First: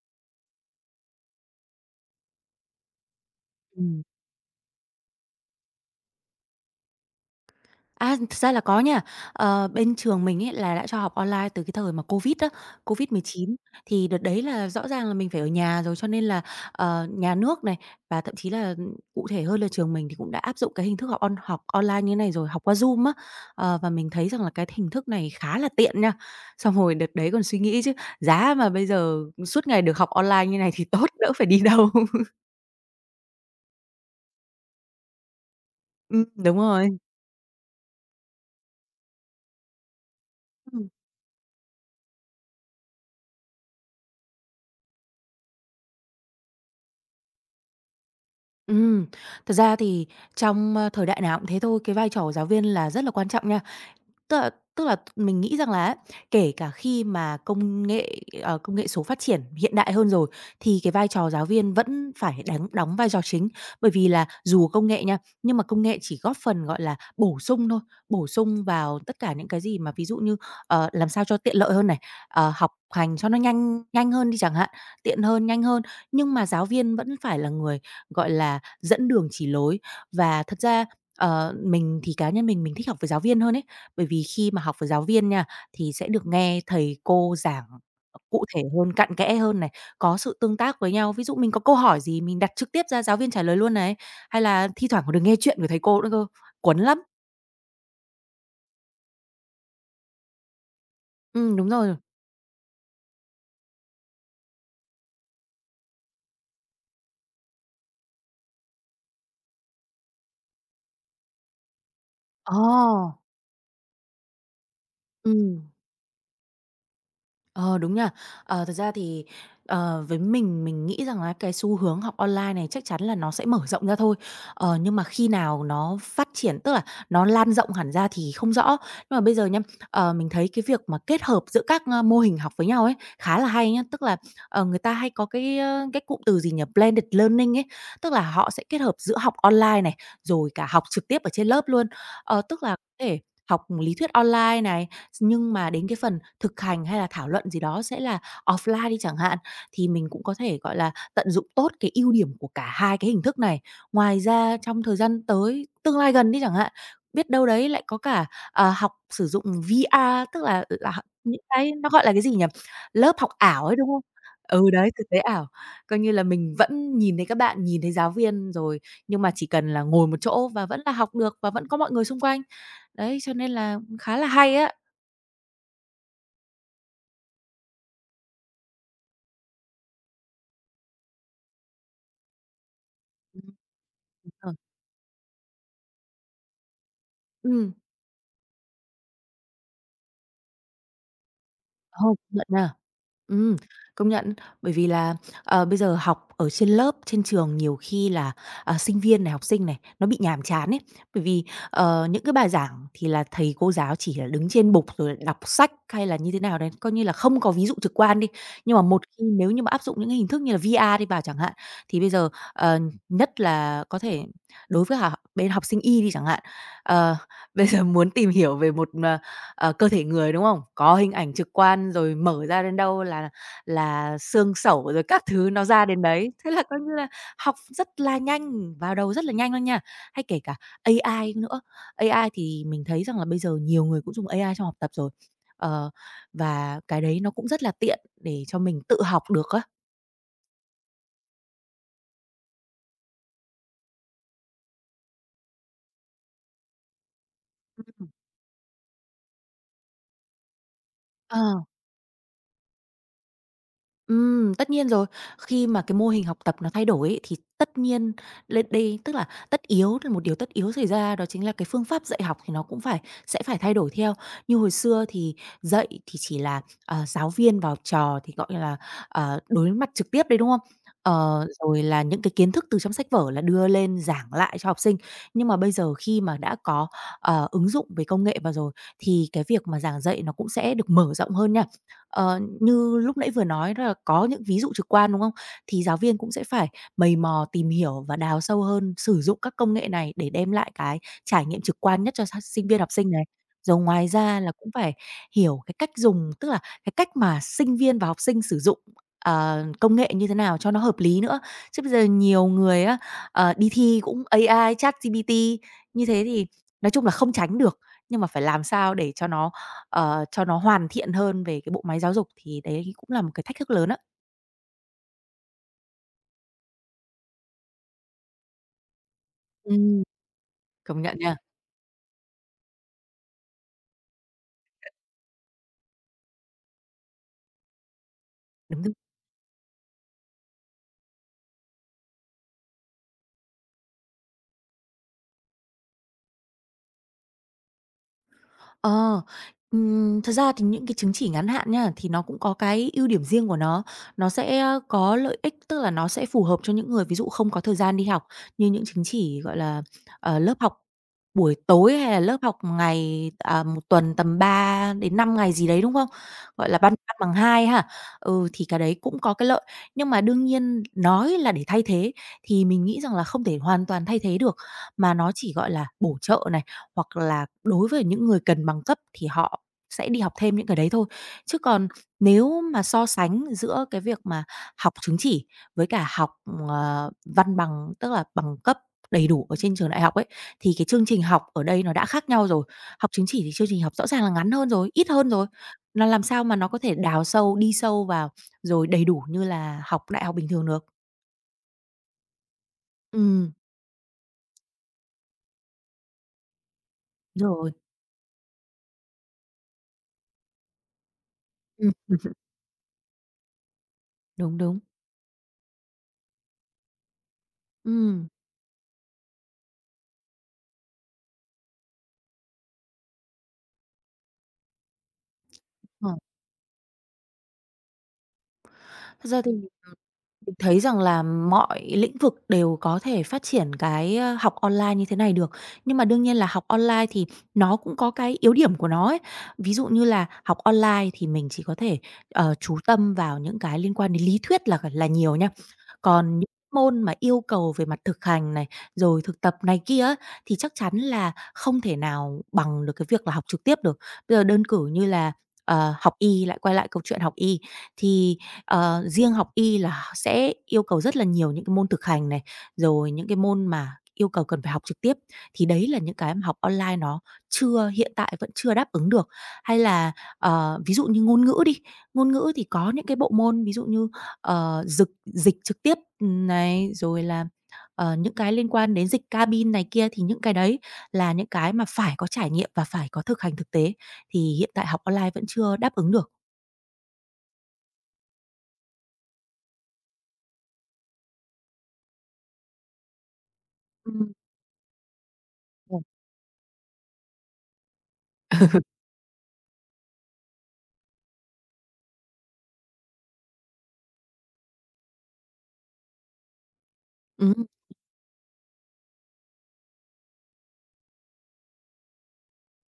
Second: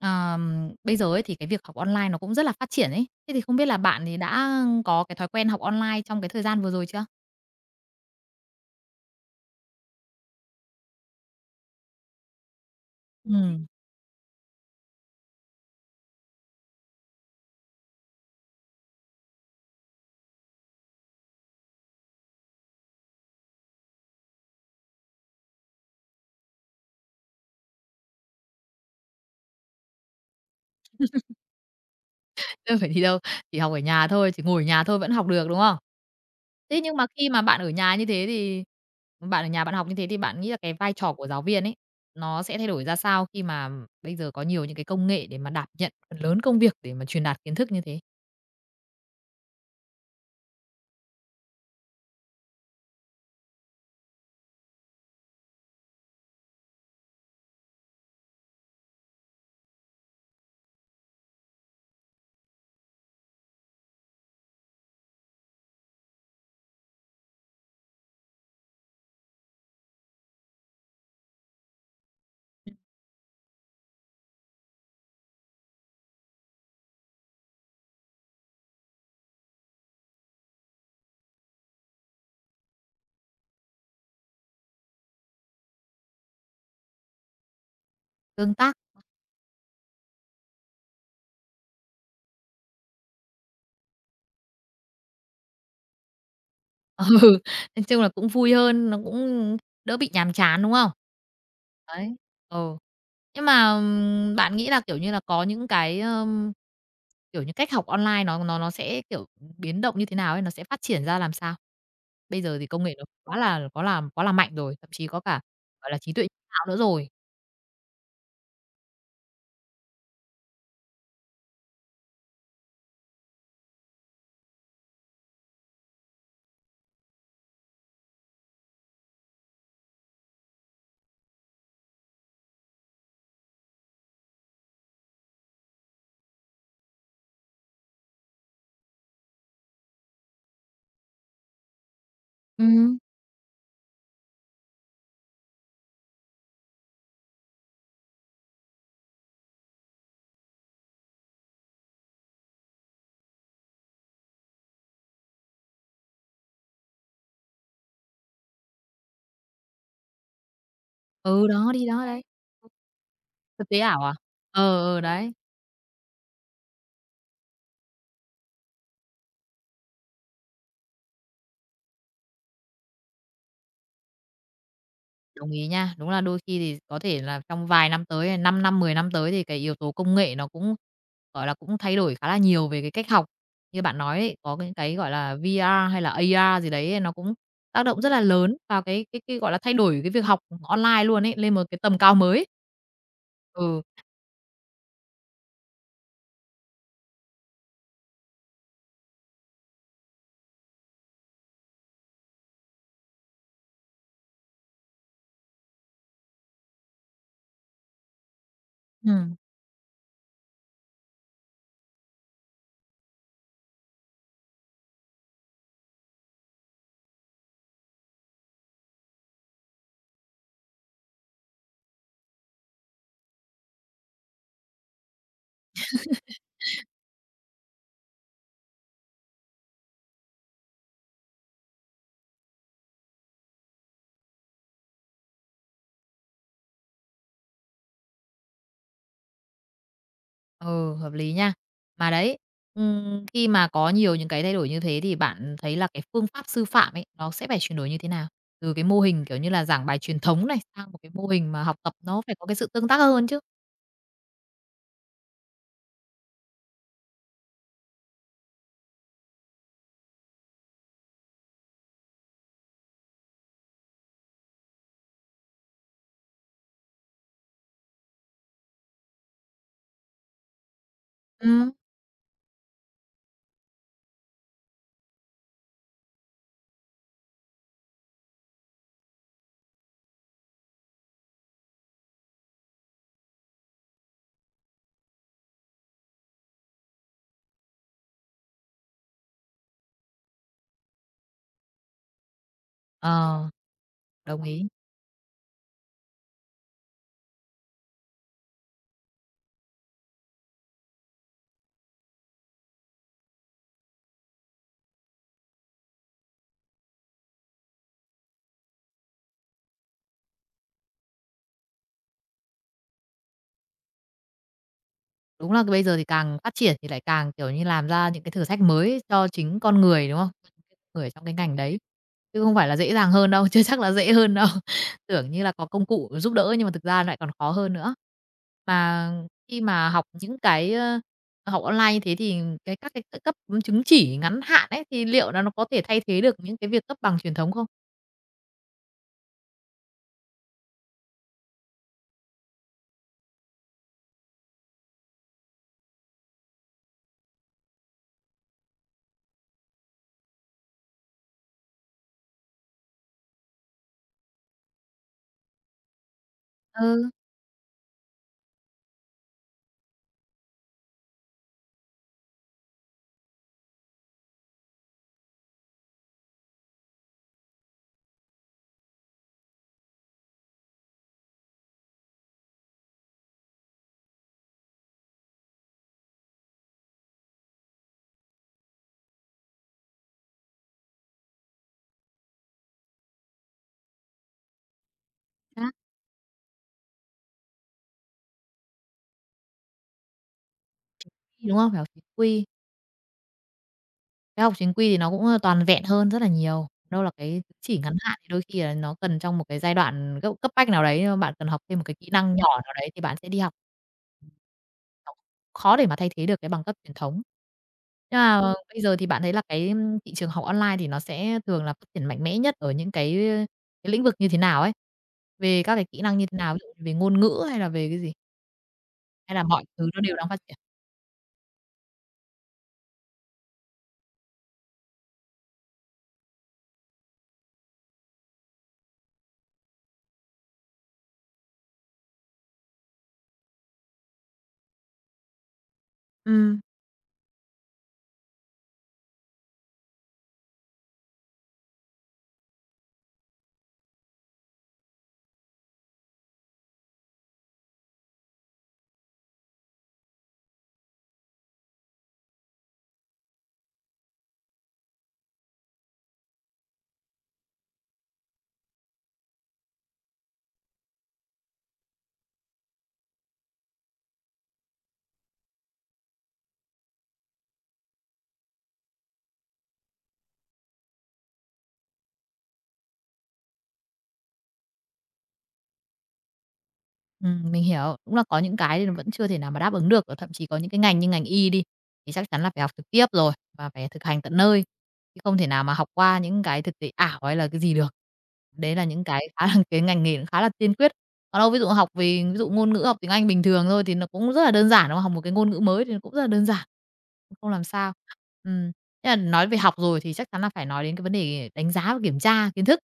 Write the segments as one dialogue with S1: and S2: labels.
S1: Bây giờ ấy thì cái việc học online nó cũng rất là phát triển ấy. Thế thì không biết là
S2: Ừm.
S1: bạn thì đã có cái thói quen học online trong cái thời gian vừa rồi chưa?
S2: À, thực ra là có nha. Bên trường mình ấy là đã cho học online từ cái thời mà Covid á, COVID-19,
S1: Ừm,
S2: thì đợt đấy là rõ ràng là mình phải ở nhà rồi, cho nên là, nhà nước này, và thậm chí là, cụ thể hơn là, trường mình thì cũng đã áp dụng cái hình thức học on học online như thế này rồi, học qua Zoom á. Và mình thấy rằng là cái hình thức này khá là tiện nha. Xong rồi đợt đấy còn suy nghĩ chứ giá mà bây giờ suốt ngày được học online như này thì tốt, đỡ phải đi đâu.
S1: đâu phải đi đâu, chỉ học ở nhà thôi, chỉ ngồi ở nhà thôi vẫn học được, đúng không?
S2: Đúng
S1: Thế nhưng
S2: rồi.
S1: mà khi mà bạn ở nhà như thế thì bạn ở nhà bạn học như thế thì bạn nghĩ là cái
S2: Ừm.
S1: vai trò của giáo viên ấy, nó sẽ thay đổi ra sao khi mà bây giờ có nhiều những cái công nghệ để mà đảm nhận phần lớn công việc để mà truyền đạt kiến thức như thế,
S2: Ừm, thật ra thì trong, thời đại nào cũng thế thôi, cái vai trò của giáo viên là rất là quan trọng nha. Tức là tức là mình nghĩ rằng là á, kể cả khi mà công nghệ số phát triển hiện đại hơn rồi, thì cái vai trò giáo viên vẫn phải đắng đóng vai trò chính. Bởi vì là dù công nghệ nha, nhưng mà công nghệ chỉ góp phần, gọi là, bổ sung thôi, bổ sung vào tất cả những cái gì mà ví dụ như, làm sao cho tiện lợi hơn này, học hành cho nó nhanh nhanh hơn đi chẳng hạn, tiện hơn, nhanh hơn. Nhưng mà giáo viên vẫn phải là người, gọi là, dẫn đường chỉ lối. Và thật ra Ờ, Mình thì cá nhân mình thích học với giáo viên hơn ấy, bởi vì khi mà học với giáo viên nha, thì sẽ được nghe thầy cô giảng, cụ
S1: tương
S2: thể
S1: tác?
S2: hơn, cặn kẽ hơn này, có sự tương tác với nhau. Ví dụ mình có câu hỏi gì mình đặt trực tiếp ra giáo viên trả lời luôn này, hay là thi thoảng còn được nghe chuyện của thầy cô nữa cơ, cuốn lắm.
S1: Ừ, nói chung là cũng vui hơn, nó cũng đỡ bị nhàm chán, đúng không?
S2: Ừ, đúng rồi.
S1: Đấy, ừ. Nhưng mà, bạn nghĩ là, kiểu như là, có những cái, kiểu như, cách học online nó sẽ, kiểu, biến động như thế nào ấy? Nó sẽ phát triển ra làm sao? Bây giờ thì công nghệ nó
S2: Ồ.
S1: quá là mạnh rồi, thậm chí có cả,
S2: Ừ.
S1: gọi là, trí tuệ nhân tạo nữa rồi.
S2: Ờ, Đúng nha. Thật ra thì, với mình nghĩ rằng là cái xu hướng học online này chắc chắn là nó sẽ mở rộng ra thôi. Nhưng mà khi nào nó phát triển, tức là nó lan rộng hẳn ra thì không rõ. Nhưng mà bây giờ nha, mình thấy cái việc mà kết hợp giữa các, mô hình học với nhau ấy, khá là hay nhá. Tức là, người ta hay có cái cụm từ gì nhỉ? Blended learning ấy, tức là họ sẽ kết hợp giữa học online này, rồi cả học trực tiếp ở trên lớp luôn. Tức là có
S1: Ừm,
S2: thể học lý thuyết online này, nhưng mà đến cái phần thực hành hay là thảo luận gì đó sẽ là offline đi chẳng hạn, thì mình cũng có thể, gọi là, tận dụng tốt cái ưu điểm của cả hai cái hình thức này. Ngoài ra trong thời gian tới, tương lai gần đi chẳng hạn, biết đâu đấy lại có cả, học sử dụng VR, tức là những
S1: ừ, đó,
S2: cái
S1: đi
S2: nó gọi
S1: đó,
S2: là cái
S1: đấy.
S2: gì nhỉ? Lớp học ảo
S1: Thực
S2: ấy,
S1: tế
S2: đúng không?
S1: ảo à?
S2: Ừ, đấy,
S1: Ờ, ờ,
S2: thực tế
S1: đấy.
S2: ảo. Coi như là mình vẫn nhìn thấy các bạn, nhìn thấy giáo viên rồi, nhưng mà chỉ cần là ngồi một chỗ và vẫn là học được và vẫn có mọi người xung quanh. Đấy, cho nên là khá là hay á.
S1: Đồng ý nha. Đúng là đôi khi thì có thể là trong vài năm tới, 5 năm, 10 năm tới thì cái yếu tố công nghệ nó cũng, gọi là, cũng thay đổi khá là nhiều về cái cách học.
S2: Ừm.
S1: Như bạn nói
S2: Đúng
S1: ấy,
S2: rồi.
S1: có những cái, gọi là, VR hay là AR gì đấy nó cũng
S2: Ừm,
S1: tác động rất là lớn vào cái, gọi là, thay đổi cái việc học online luôn ấy, lên một cái tầm
S2: Ồ,
S1: cao
S2: công nhận
S1: mới.
S2: nha. Ừm,
S1: Ừ,
S2: công nhận. Bởi vì là, bây giờ học ở trên lớp, trên trường nhiều khi là, sinh viên này, học sinh này, nó bị nhàm chán ấy. Bởi vì, những cái bài giảng thì là thầy cô giáo chỉ là đứng trên bục rồi đọc sách hay là như thế nào đấy, coi như là không có ví dụ trực quan đi. Nhưng mà một khi
S1: ừm.
S2: nếu như mà áp dụng những cái hình thức như là VR đi vào chẳng hạn, thì bây giờ, ờ, nhất là có thể đối với hà bên học sinh Y đi chẳng hạn, ờ, bây giờ muốn tìm hiểu về một, cơ thể người, đúng không? Có hình ảnh trực quan rồi mở ra đến đâu là xương sẩu rồi các thứ nó ra đến đấy. Thế là coi như là học rất là nhanh, vào đầu rất là nhanh luôn nha. Hay kể cả AI nữa, AI thì mình thấy rằng là bây giờ nhiều người cũng dùng AI trong học tập rồi. Ờ, và cái đấy nó cũng rất là tiện để cho mình tự học được á.
S1: Ừ, hợp lý nha. Mà đấy, khi mà có nhiều những cái thay đổi như thế thì bạn thấy là cái phương pháp sư phạm ấy, nó sẽ phải chuyển đổi như
S2: Ừm.
S1: thế nào? Từ cái mô hình, kiểu như là, giảng bài truyền thống này sang một cái mô
S2: Ờ.
S1: hình mà học tập nó phải có cái sự tương tác hơn chứ.
S2: Tất nhiên rồi. Khi mà cái mô hình học tập nó thay đổi ấy, thì tất nhiên lên đây, tức là tất yếu, là một điều tất yếu xảy ra, đó chính là cái phương pháp dạy học thì nó cũng sẽ phải thay đổi theo. Như hồi xưa thì dạy thì chỉ là, giáo viên vào trò thì, gọi là, đối mặt trực tiếp đấy, đúng không?
S1: Ừm.
S2: Rồi là những cái kiến thức từ trong sách vở là đưa lên giảng lại cho học sinh. Nhưng mà bây giờ khi mà đã có, ứng dụng về công nghệ vào rồi, thì cái việc mà giảng dạy nó cũng sẽ được mở rộng hơn nha. Như lúc nãy vừa nói là có những ví dụ trực quan, đúng không? Thì giáo viên cũng sẽ phải mày mò tìm hiểu và đào sâu hơn, sử dụng các công nghệ này để đem lại cái trải nghiệm trực quan nhất cho sinh viên, học sinh này.
S1: Ờ,
S2: Rồi ngoài ra
S1: đồng
S2: là
S1: ý.
S2: cũng phải hiểu cái cách dùng, tức là cái cách mà sinh viên và học sinh sử dụng, công nghệ như thế nào cho nó hợp lý nữa. Chứ bây giờ nhiều người á, đi thi cũng AI, ChatGPT, như thế thì nói chung là không tránh được, nhưng mà phải làm sao để cho nó hoàn thiện hơn về cái bộ máy giáo dục, thì đấy cũng là một cái thách thức lớn á.
S1: Đúng là bây giờ thì càng phát triển thì lại càng, kiểu như, làm ra những cái thử thách mới cho chính con
S2: Ừm,
S1: người, đúng không?
S2: công
S1: Người
S2: nhận
S1: trong cái
S2: nha.
S1: ngành đấy, chứ không phải là dễ dàng hơn đâu, chưa chắc là dễ hơn đâu. Tưởng như là có công cụ giúp đỡ nhưng mà thực ra lại còn khó hơn nữa.
S2: Đúng.
S1: Mà khi mà học những cái, học online như thế thì cái các cái cấp chứng chỉ ngắn hạn ấy, thì liệu là nó có thể thay thế được những cái việc cấp bằng truyền thống không?
S2: Ờ, Thật ra thì những cái chứng chỉ ngắn hạn nha, thì nó cũng có cái ưu điểm riêng của nó. Nó sẽ có lợi ích, tức là nó sẽ phù hợp cho những người ví dụ không có thời gian đi học, như những chứng chỉ, gọi là, lớp học buổi tối hay là lớp học ngày, 1 tuần tầm 3 đến 5 ngày gì đấy, đúng không? Gọi là ban
S1: Ừ,
S2: ban bằng 2 ha. Ừ, thì cái đấy cũng có cái lợi. Nhưng mà đương nhiên nói là để thay thế thì mình nghĩ rằng là không thể hoàn toàn thay thế được. Mà nó chỉ, gọi là, bổ trợ này, hoặc là đối với những người cần bằng cấp thì họ sẽ đi học thêm những cái đấy thôi. Chứ còn nếu mà so sánh giữa cái việc mà học chứng chỉ với cả học, văn bằng, tức là bằng cấp đầy đủ ở trên trường đại học ấy, thì cái chương trình học ở đây nó đã khác nhau rồi. Học chứng chỉ thì chương trình học rõ ràng là ngắn hơn rồi, ít hơn rồi.
S1: đó.
S2: Nó làm sao mà nó có thể đào sâu, đi sâu vào rồi đầy đủ như là học đại học bình thường được.
S1: Đúng không? Phải học chính quy.
S2: Ừ,
S1: Cái học chính quy thì nó cũng, toàn vẹn hơn rất là nhiều. Đâu là cái chứng
S2: rồi.
S1: chỉ ngắn hạn thì đôi khi là nó cần trong một cái giai đoạn cấp cấp bách nào đấy, ờ, bạn cần học thêm một
S2: Ừm,
S1: cái kỹ năng nhỏ nào đấy thì bạn sẽ đi học.
S2: đúng, đúng.
S1: Học khó để mà thay thế được cái bằng cấp truyền thống. Nhưng
S2: Ừ.
S1: mà bây giờ thì bạn thấy là cái, thị trường học online thì nó sẽ thường là phát triển mạnh mẽ nhất ở những cái lĩnh vực như thế nào ấy? Về các cái kỹ năng như thế nào? Ví dụ về ngôn ngữ hay là về cái gì?
S2: Thật
S1: Hay
S2: ra
S1: là
S2: thì
S1: mọi thứ nó đều đang phát
S2: mình
S1: triển?
S2: thấy rằng là mọi lĩnh vực đều có thể phát triển cái, học online như thế này được. Nhưng mà đương nhiên là học online thì nó cũng có cái yếu điểm của nó ấy. Ví dụ như là học online thì mình chỉ có thể, chú tâm vào những cái liên quan đến lý thuyết là nhiều nha. Còn những
S1: Ừm.
S2: môn mà yêu cầu về mặt thực hành này, rồi thực tập này kia á, thì chắc chắn là không thể nào bằng được cái việc là học trực tiếp được. Bây giờ đơn cử như là, học y, lại quay lại câu chuyện học y, thì riêng học y là sẽ yêu cầu rất là nhiều những cái môn thực hành này, rồi những cái môn mà yêu cầu cần phải học trực tiếp, thì đấy là những cái mà học online nó chưa hiện tại vẫn chưa đáp ứng được. Hay là, ví dụ như ngôn ngữ đi, ngôn ngữ thì có những cái bộ môn ví dụ như, dực dịch trực tiếp, này, rồi là, những cái liên quan đến dịch cabin này kia, thì những cái đấy là những cái mà phải có trải nghiệm và phải có thực hành thực tế, thì hiện tại học online vẫn chưa đáp ứng được.
S1: Mình hiểu. Đúng là có những cái thì nó vẫn chưa thể nào mà đáp ứng được, và thậm chí có những cái ngành như ngành y đi, thì chắc chắn là phải học trực tiếp rồi, và phải thực hành
S2: Ừm,
S1: tận nơi, chứ không thể nào mà học
S2: ồ.
S1: qua những cái thực tế ảo hay là cái gì được.
S2: Ừm.
S1: Đấy là những cái khá là cái ngành nghề nó khá là tiên quyết. Còn đâu ví dụ học về ví dụ ngôn ngữ, học tiếng Anh bình thường thôi thì nó cũng rất là đơn giản, đúng không? Học một cái ngôn ngữ mới thì nó cũng rất là đơn giản, cũng không làm sao. Ừm, thế là nói về học rồi thì chắc chắn là phải nói đến cái vấn đề đánh giá và kiểm tra kiến thức.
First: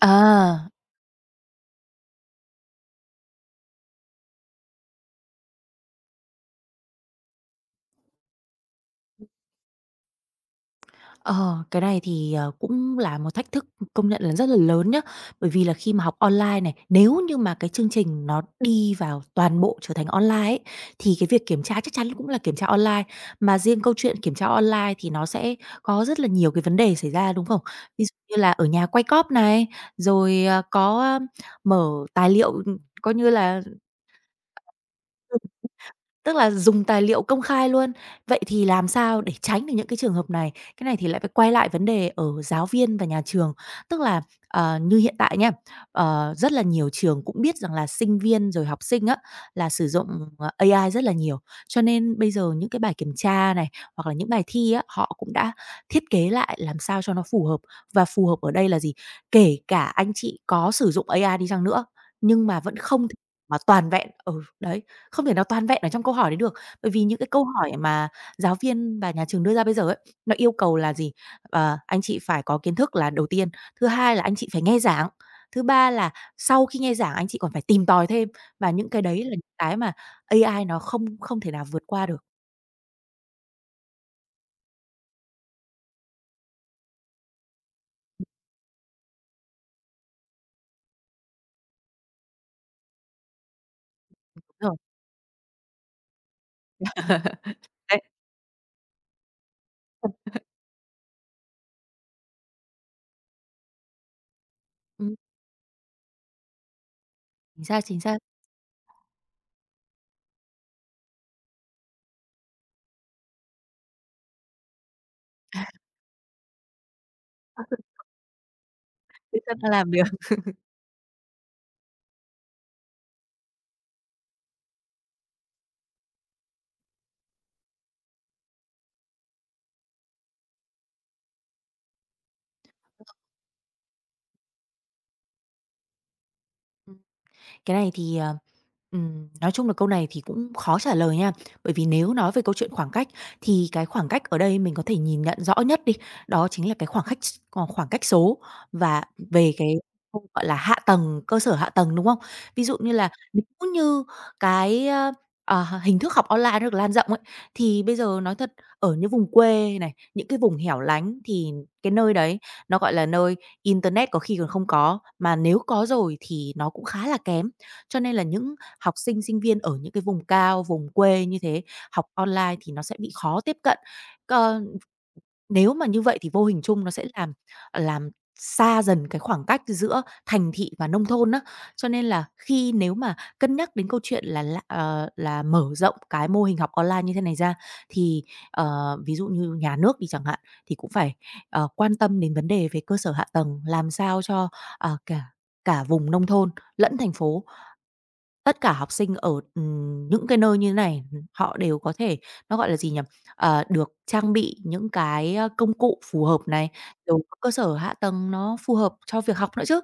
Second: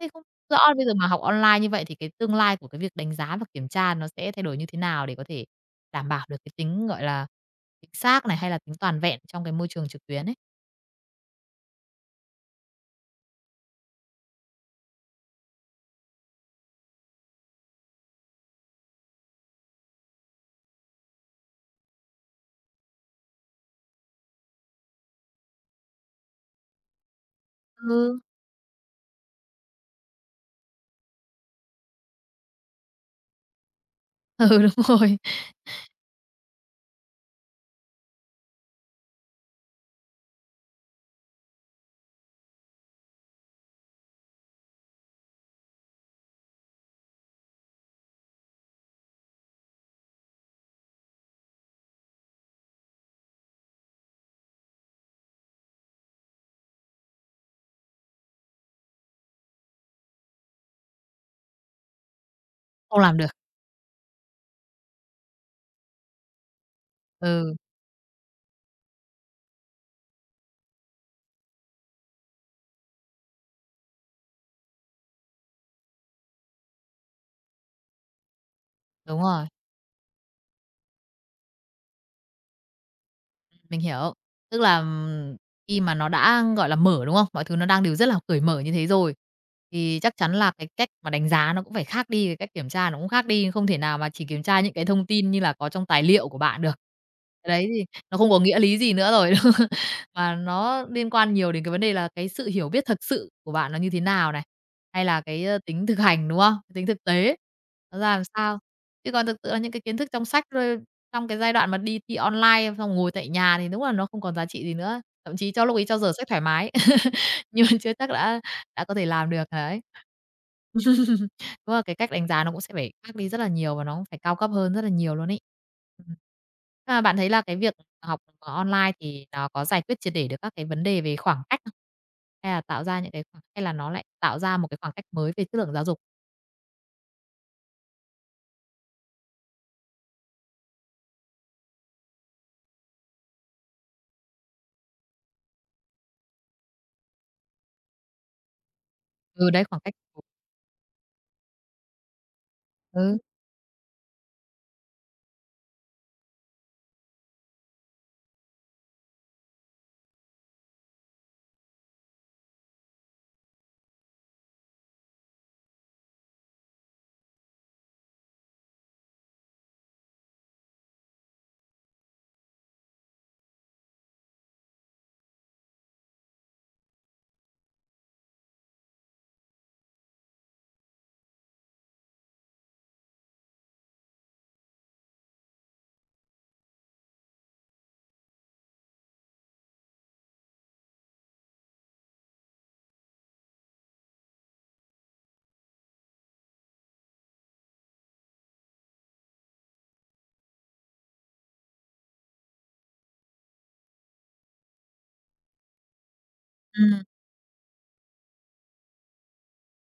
S1: Thế không rõ
S2: À,
S1: là bây giờ mà học online như vậy thì cái tương lai của cái việc đánh giá và kiểm tra nó sẽ thay đổi như thế nào để có thể đảm bảo được cái tính, gọi là, chính xác này, hay là tính toàn vẹn trong cái môi trường trực tuyến ấy?
S2: ờ, cái này thì, cũng là một thách thức công nhận là rất là lớn nhá. Bởi vì là khi mà học online này, nếu như mà cái chương trình nó đi vào toàn bộ trở thành online ấy, thì cái việc kiểm tra chắc chắn cũng là kiểm tra online. Mà riêng câu chuyện kiểm tra online thì nó sẽ có rất là nhiều cái vấn đề xảy ra, đúng không? Ví dụ
S1: Ừ,
S2: như là ở nhà quay cóp này, rồi, mở tài liệu, coi như là.
S1: ừ, đúng rồi,
S2: Tức là dùng tài liệu công khai luôn. Vậy thì làm sao để tránh được những cái trường hợp này? Cái này thì lại phải quay lại vấn đề ở giáo viên và nhà trường. Tức là, như hiện tại nha, rất là nhiều trường cũng biết rằng là sinh viên rồi học sinh á, là sử dụng, AI rất là nhiều. Cho nên bây giờ những cái bài kiểm tra này, hoặc là những bài thi á, họ cũng đã thiết kế lại làm sao cho nó phù hợp. Và phù hợp ở đây là gì? Kể cả anh chị có sử dụng AI đi chăng nữa, nhưng mà vẫn
S1: không
S2: không thể
S1: làm được.
S2: mà toàn vẹn. Ừ, đấy. Không thể nào toàn vẹn ở trong câu hỏi đấy được, bởi vì những cái câu
S1: Ừ,
S2: hỏi mà giáo viên và nhà trường đưa ra bây giờ ấy, nó yêu cầu là gì? Anh chị phải có kiến thức là đầu tiên, thứ hai là anh chị phải nghe giảng, thứ ba là sau khi nghe giảng anh chị còn phải tìm tòi thêm, và những cái
S1: đúng
S2: đấy là những
S1: rồi.
S2: cái mà AI nó không không thể nào vượt qua được.
S1: Mình hiểu. Tức là, khi mà nó đã, gọi là, mở, đúng không? Mọi thứ nó đang đều rất là cởi mở như thế rồi, thì chắc chắn là cái cách mà đánh giá nó cũng phải khác đi, cái cách kiểm tra nó cũng khác đi, không thể nào mà chỉ kiểm
S2: Đúng
S1: tra những
S2: rồi.
S1: cái thông tin như là có trong tài liệu của bạn được. Cái đấy thì
S2: Đấy,
S1: nó không có nghĩa lý gì nữa rồi, mà nó liên quan nhiều đến cái vấn đề là cái sự hiểu biết thực sự của bạn nó như thế nào này, hay
S2: ừm,
S1: là cái, tính thực hành, đúng không? Tính thực tế, nó
S2: chính
S1: ra
S2: xác,
S1: làm sao. Chứ còn thực sự là những cái kiến thức trong sách thôi trong cái giai đoạn mà đi thi online xong ngồi tại nhà thì đúng là nó không còn giá trị gì nữa, thậm chí cho lúc ấy cho giờ giấc thoải mái, nhưng mà chưa chắc đã có thể làm
S2: chứ
S1: được,
S2: sao ta
S1: đấy.
S2: làm được.
S1: Đúng là cái cách đánh giá nó cũng sẽ phải khác đi rất là nhiều và nó cũng phải cao cấp hơn rất là nhiều luôn ấy. Ừm. À, bạn thấy là cái việc học online thì nó có giải quyết triệt để được các cái vấn đề về khoảng cách không? Hay là tạo ra những cái khoảng hay là nó lại tạo ra một cái khoảng cách mới về chất lượng giáo dục?
S2: Cái này thì, nói chung là câu này thì cũng khó trả lời nha. Bởi vì nếu nói về câu chuyện khoảng cách thì cái khoảng cách ở đây mình có thể nhìn nhận rõ nhất đi, đó chính là cái khoảng cách s còn khoảng cách số và
S1: Ừ,
S2: về
S1: đấy,
S2: cái
S1: khoảng cách.
S2: khâu, gọi là, hạ tầng, cơ sở hạ tầng, đúng không? Ví dụ như là
S1: Ừ,
S2: nếu như cái, ơ, hình thức học online nó được lan rộng ấy, thì bây giờ nói thật ở những vùng quê này, những cái vùng hẻo lánh thì cái nơi đấy nó, gọi là, nơi internet có khi còn không có, mà nếu có rồi thì nó cũng khá là kém. Cho nên là những học sinh, sinh viên ở những cái vùng cao, vùng quê như thế, học online thì nó sẽ bị khó tiếp cận. Ờ, nếu mà như vậy thì vô hình chung nó sẽ làm làm xa dần cái khoảng cách giữa thành thị và nông thôn á. Cho nên là khi nếu mà cân nhắc đến câu chuyện là mở rộng cái mô hình học online như thế này ra, thì, ví dụ như nhà nước đi chẳng hạn, thì cũng phải, quan tâm đến vấn đề về cơ sở hạ tầng, làm sao cho, cả cả vùng nông thôn lẫn thành phố. Tất cả học sinh ở, những cái nơi như thế này, họ đều có thể nó, gọi là gì nhỉ? Được trang bị những cái, công cụ phù hợp này,
S1: ừm.
S2: rồi có cơ sở hạ tầng nó phù hợp cho việc học nữa chứ.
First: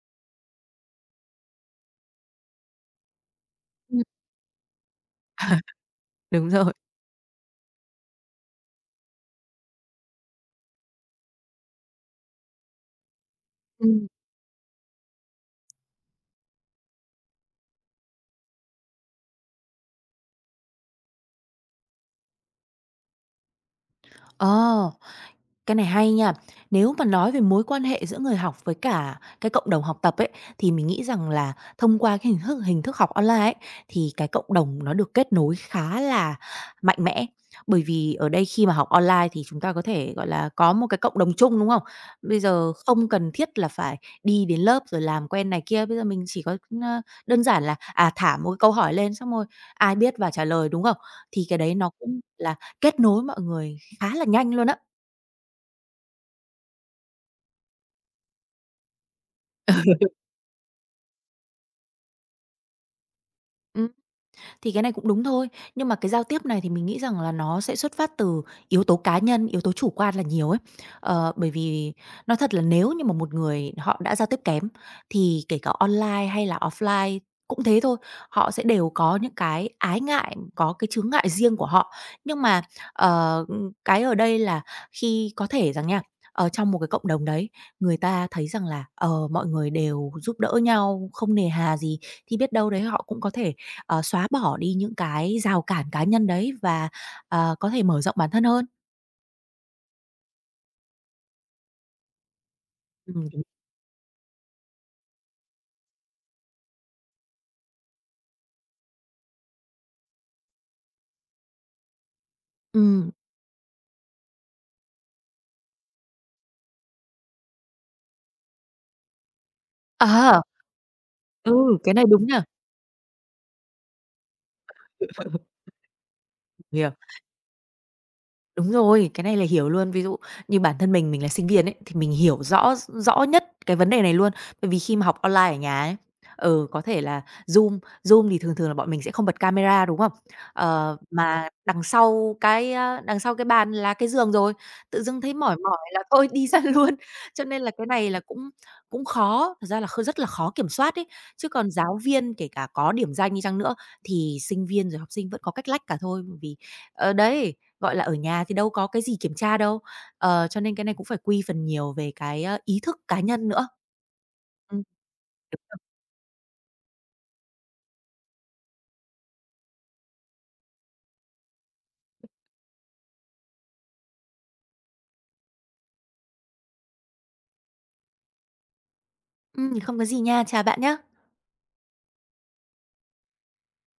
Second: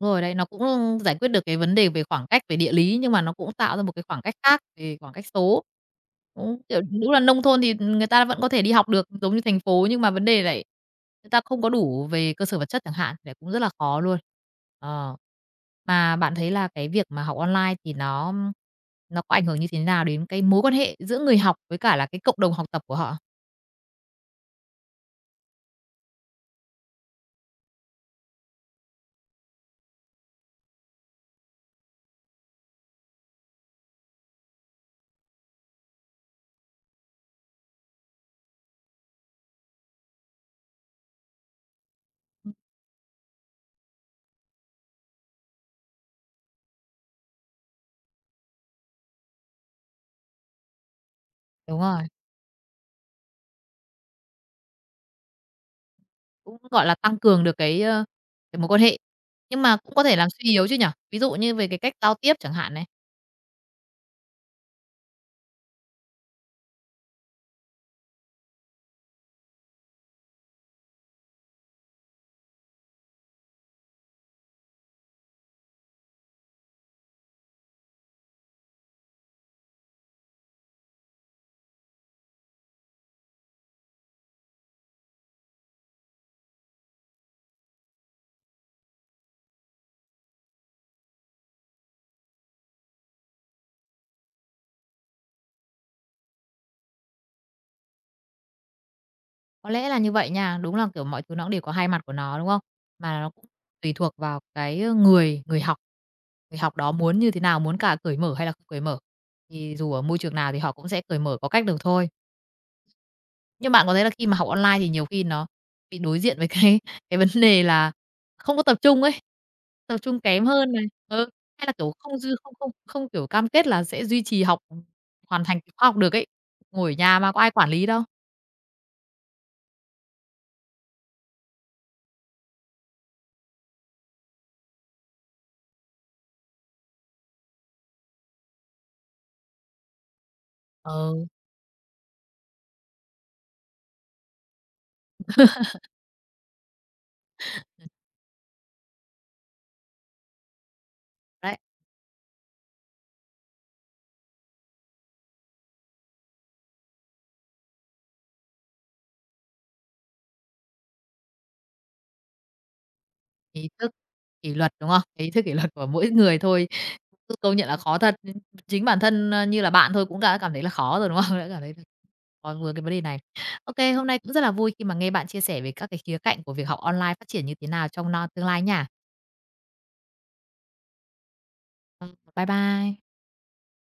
S1: Rồi đấy, nó cũng giải quyết được cái vấn đề về khoảng cách, về địa lý, nhưng mà nó cũng tạo ra một
S2: Ừm.
S1: cái khoảng cách khác về khoảng cách số.
S2: Đúng
S1: Cũng,
S2: rồi.
S1: kiểu, đúng là nông thôn thì người ta vẫn có thể đi học được giống như thành phố, nhưng mà vấn đề lại người ta không có đủ về cơ sở vật chất chẳng hạn, thì lại cũng rất là khó
S2: Ừm.
S1: luôn. Ờ. Mà bạn thấy là cái việc mà học online thì nó có ảnh hưởng như thế nào đến cái mối quan hệ giữa người học với cả là cái cộng đồng học tập của họ?
S2: Ờ. Cái này hay nha. Nếu mà nói về mối quan hệ giữa người học với cả cái cộng đồng học tập ấy, thì mình nghĩ rằng là thông qua cái hình thức học online ấy, thì cái cộng đồng nó được kết nối khá là mạnh mẽ. Bởi vì ở đây khi mà học online thì chúng ta có thể, gọi là, có một cái cộng đồng chung, đúng không? Bây giờ không cần thiết là phải đi đến lớp rồi làm quen này kia, bây giờ mình chỉ có, đơn giản là, thả một cái câu hỏi lên xong rồi ai biết và trả lời, đúng không? Thì cái đấy
S1: Đúng
S2: nó
S1: rồi.
S2: cũng là kết nối mọi người khá là nhanh luôn á.
S1: Cũng, gọi là, tăng cường được cái, cái mối quan hệ, nhưng mà cũng có thể làm suy yếu chứ nhỉ? Ví dụ như về cái cách giao tiếp chẳng hạn này,
S2: Ừm. Thì cái này cũng đúng thôi, nhưng mà cái giao tiếp này thì mình nghĩ rằng là nó sẽ xuất phát từ yếu tố cá nhân, yếu tố chủ quan là nhiều ấy. Bởi vì nói thật là nếu như mà một người họ đã giao tiếp kém thì kể cả online hay là offline cũng thế thôi, họ sẽ đều có những cái ái ngại, có cái chướng ngại riêng của họ. Nhưng mà, ờ, cái ở đây là khi có thể rằng nha, ở trong một cái cộng đồng đấy, người ta thấy rằng là, mọi người đều giúp đỡ nhau, không nề hà gì, thì biết đâu đấy họ cũng có thể xóa bỏ đi những cái rào cản cá nhân đấy và, có thể mở rộng bản thân hơn.
S1: có lẽ là như vậy nha, đúng là, kiểu, mọi thứ nó cũng đều có hai mặt của nó, đúng không? Mà
S2: Ừm,
S1: nó
S2: Chính
S1: cũng tùy thuộc vào cái, người người học đó muốn như thế nào, muốn cả cởi mở hay là không cởi mở, thì dù ở môi trường nào thì họ cũng sẽ cởi mở có cách được thôi. Nhưng bạn có thấy là khi mà học online thì nhiều khi nó bị đối diện với cái cái vấn đề là không có tập trung ấy, tập trung
S2: À,
S1: kém hơn này, ừ,
S2: ừ,
S1: hay là, kiểu,
S2: cái này
S1: không
S2: đúng
S1: dư
S2: nha.
S1: không không không, kiểu, cam kết là sẽ duy trì học, hoàn thành khóa học được ấy,
S2: Hiểu.
S1: ngồi ở nhà mà có ai quản lý đâu.
S2: Đúng rồi, cái này là hiểu luôn. Ví dụ như bản thân mình là sinh viên ấy, thì mình hiểu rõ rõ nhất cái vấn đề này luôn. Bởi vì khi mà học online ở nhà ấy, ừ, có thể là Zoom, Zoom thì thường thường là bọn mình sẽ không bật camera, đúng không?
S1: Ừ,
S2: Mà đằng sau đằng sau cái bàn là cái giường rồi, tự dưng thấy mỏi mỏi là thôi đi ra luôn. Cho nên là cái này là cũng cũng khó, thật ra là rất là khó kiểm soát ấy. Chứ
S1: đấy,
S2: còn giáo viên kể cả có điểm danh đi chăng nữa thì sinh viên rồi học sinh vẫn có cách lách cả thôi, bởi vì đấy, gọi là, ở nhà thì đâu có cái gì kiểm tra đâu, cho nên cái này cũng phải quy phần nhiều về cái, ý thức cá nhân nữa.
S1: ý thức kỷ luật,
S2: Ừm.
S1: đúng không? Ý thức kỷ luật của mỗi người thôi, cứ công nhận là khó thật, chính bản thân, như là bạn thôi cũng đã cảm thấy là khó rồi, đúng không? Đã cảm thấy là khó vướng cái vấn đề này. Ô kê, hôm nay cũng rất là vui khi mà nghe bạn chia sẻ về các cái khía cạnh của việc học online phát triển như thế nào trong no tương lai nha.
S2: Không có gì nha, chào bạn nhé.
S1: Bye bye.